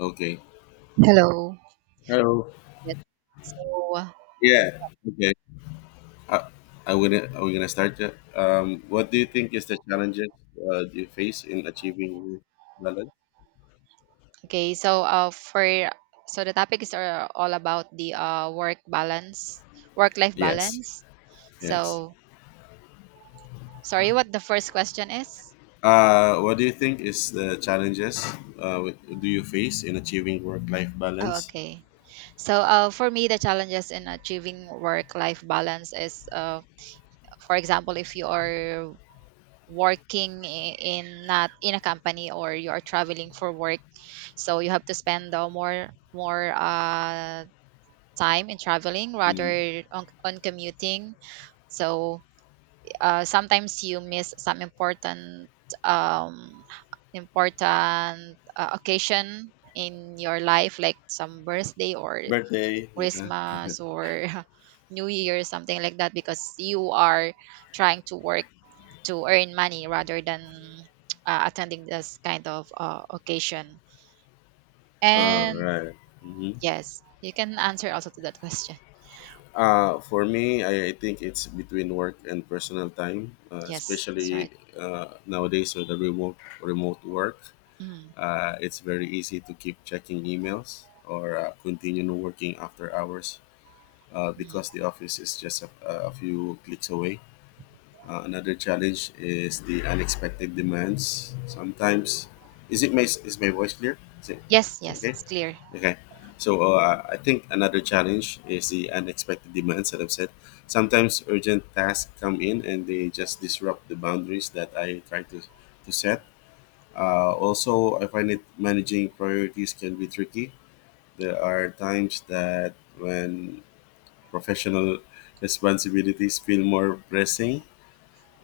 Okay. Hello. Hello. Yes. So, uh, Yeah. Okay. I, I gonna are we gonna start yet? What do you think is the challenges you face in achieving your balance? okay. So the topics are all about the work balance, work life Yes. balance. Yes. So, sorry, what the first question is? What do you think is the challenges do you face in achieving work-life Oh, balance? okay. So, for me, the challenges in achieving work life balance is, for example, if you are working in not in a company or you are traveling for work, so you have to spend more time in traveling Mm. rather on commuting so sometimes you miss some important um, important occasion in your life like some birthday or Birthday. Yeah. Christmas or New Year something like that because you are trying to work to earn money rather than attending this kind of occasion All and right. Mm-hmm. yes you can answer also to that question. For me, I think it's between work and personal time, Yes, that's especially right. Nowadays with the remote work. Mm, It's very easy to keep checking emails or continue working after hours because mm. the office is just a few clicks away. Another challenge is the unexpected demands. Sometimes, is my voice clear? Yes, Is it yes, okay? it's clear. Okay. So I think another challenge is the unexpected demands that I've said. Sometimes urgent tasks come in and they just disrupt the boundaries that I try to set. Also, I find it managing priorities can be tricky. There are times that when professional responsibilities feel more pressing,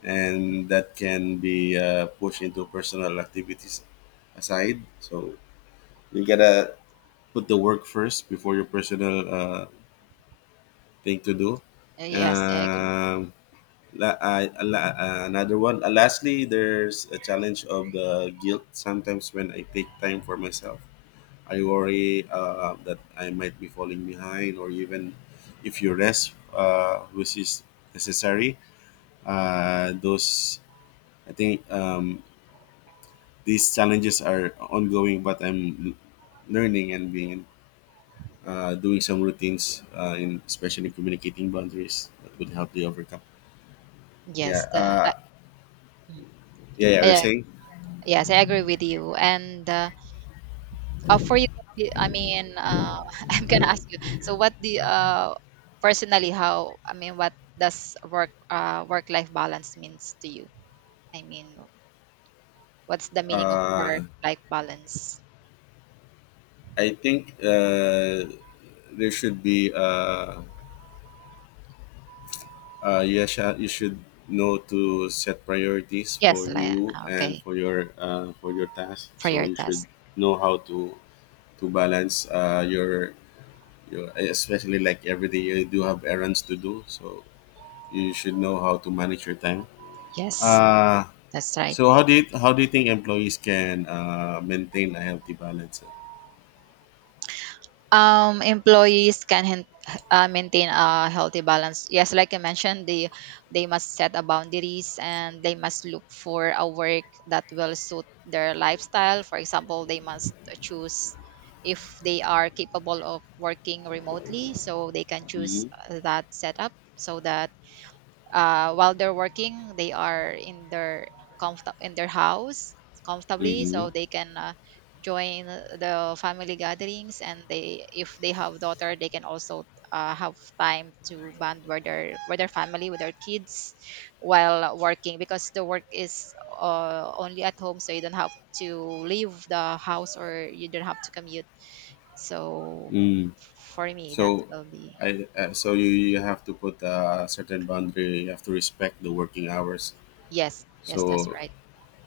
and that can be pushed into personal activities aside. So you gotta put the work first before your personal thing to do. Yes, I agree. Um, another one. Lastly, there's a challenge of the guilt sometimes when I take time for myself I worry that I might be falling behind, or even if you rest, which is necessary. Those I think these challenges are ongoing, but I'm learning and being doing some routines, in especially communicating boundaries that would help you overcome. Yes, Yeah, the, I, mm, yeah, yeah. You're I- saying. yes, I agree with you. And for you, I mean, I'm gonna ask you. So, what the personally, how I mean, what does work life balance means to you? I mean, what's the meaning of Uh, work life balance? I think there should be. You, you should know to set priorities for Yes, like, you and okay, for your task for so your you should test. know how to balance your especially like every day you do have errands to do so you should know how to manage your time Yes, uh, that's right. so how do you think employees can maintain a healthy balance Employees can maintain a healthy balance. Yes, like you mentioned, they must set a boundaries and they must look for a work that will suit their lifestyle. For example, they must choose if they are capable of working remotely, so they can choose mm-hmm. That setup so that while they're working they are in their comfort in their house comfortably Mm-hmm. so they can join the family gatherings and they if they have daughter they can also have time to bond with their family with their kids while working because the work is only at home so you don't have to leave the house or you don't have to commute so Mm. for me that So will be. So you have to put a certain boundary you have to respect the working hours. Yes, yes, that's So right.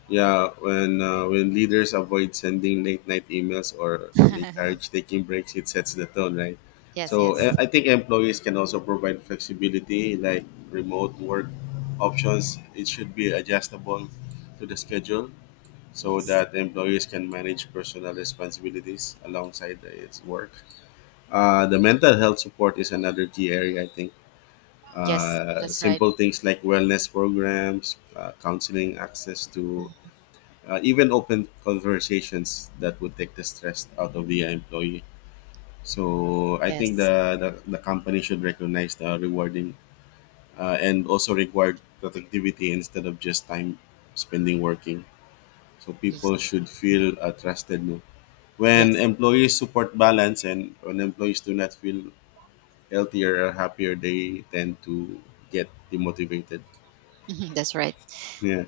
yeah, when leaders avoid sending late night emails or encourage taking breaks, it sets the tone, right? Yes, So yes. I think employees can also provide flexibility, like remote work options. It should be adjustable to the schedule so Yes. that employees can manage personal responsibilities alongside its work. The mental health support is another key area, I think. Yes, that's right. Simple things like wellness programs, counseling, access to Mm. Even open conversations that would take the stress out of the employee. So I think Yes. The company should recognize the rewarding and also reward productivity instead of just time spending working. So Ye- people should feel trusted. No? When Yes. employees support balance and when employees do not feel healthier or happier, they tend to get demotivated. Mhm. That's right. Yeah.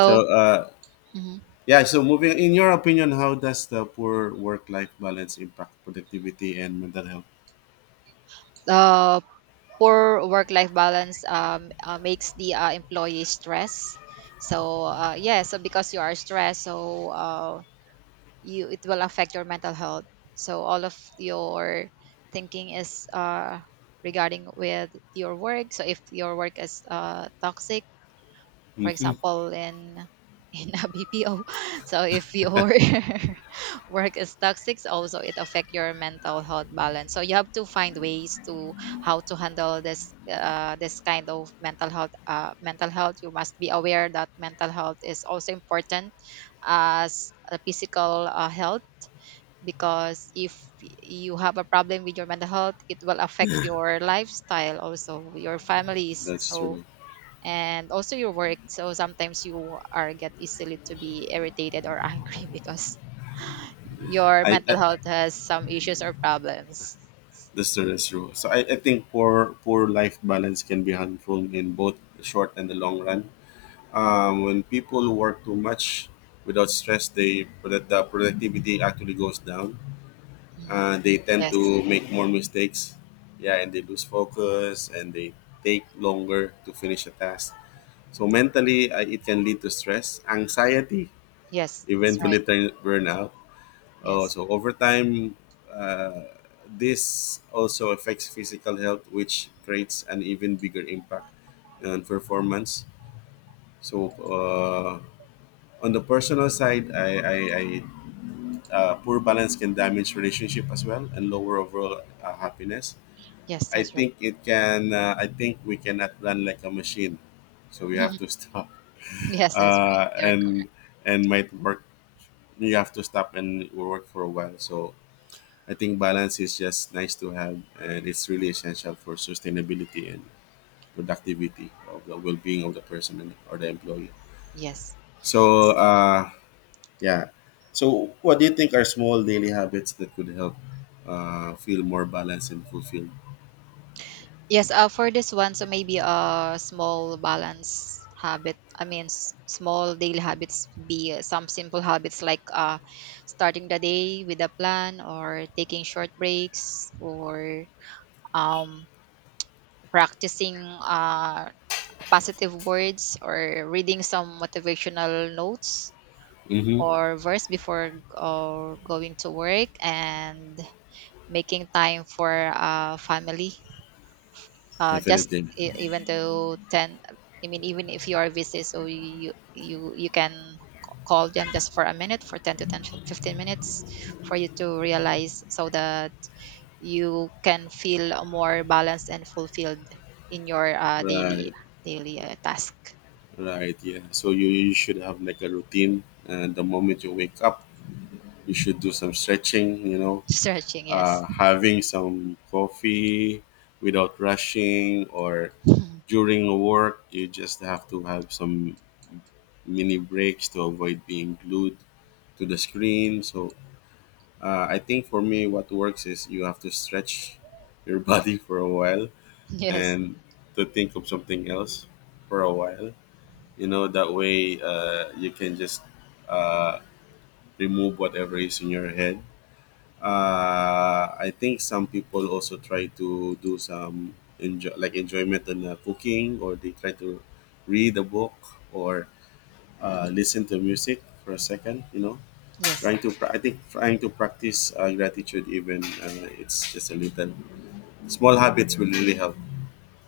So mhm, yeah, so moving in your opinion, how does the poor work life balance impact productivity and mental health? uh, poor work-life balance makes the employee stress. So, yeah, so because you are stressed, so you it will affect your mental health. So all of your thinking is regarding with your work. So if your work is toxic, for Mm. example in in a BPO. So if your work is toxic, so also it affect your mental health balance. So you have to find ways to how to handle this kind of mental health mental health. You must be aware that mental health is also important as a physical health because if you have a problem with your mental health it will affect your lifestyle also your families That's so true. and also your work. So sometimes you are get easily to be irritated or angry because your mental I health has some issues or problems. that's true, that's true. So I think poor life balance can be harmful in both the short and the long run. When people work too much without stress, the productivity actually goes down. Mm. They tend Yes, to make more mistakes. Yeah, and they lose focus and they take longer to finish a task. So mentally, it can lead to stress, anxiety, yes, that's right. eventually turn burnout. Oh, Yes, so over time, uh, this also affects physical health, which creates an even bigger impact on performance. So on the personal side, I poor balance can damage relationship as well and lower overall happiness. yes, I that's right. think it can. I think we cannot run like a machine, so we have to stop Yes, that's right. uh, You're correct. and might work. You have to stop and work for a while. So I think balance is just nice to have, and it's really essential for sustainability and productivity of the well-being of the person and, or the employee. Yes. So yeah. So what do you think are small daily habits that could help feel more balanced and fulfilled? Yes, for this one, so maybe a small balance habit. I mean, small daily habits be some simple habits like starting the day with a plan or taking short breaks or um, practicing positive words or reading some motivational notes Mm-hmm. or verse before going to work and making time for family just Definitely. Even though 10, I mean, even if you are busy, so you you can call them just for a minute, for 10 to 10 15 minutes for you to realize so the you can feel more balanced and fulfilled in your daily Right. daily task. Right. Yeah. So you should have like a routine, and the moment you wake up, you should do some stretching, you know, Stretching, yes. having some coffee without rushing or Mhm. during work, you just have to have some mini breaks to avoid being glued to the screen. So I think for me, what works is you have to stretch your body for a while Yes, and to think of something else for a while. You know, that way you can just uh, remove whatever is in your head. I think some people also try to do some enjoy like enjoyment in cooking, or they try to read a book or listen to music for a second. You know, yes, I think trying to practice gratitude even it's just a little small habits will really help.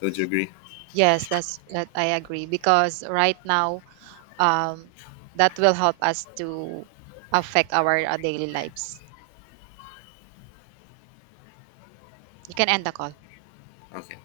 Don't you agree? yes, that I agree because right now um that will help us to affect our daily lives. You can end the call. Okay.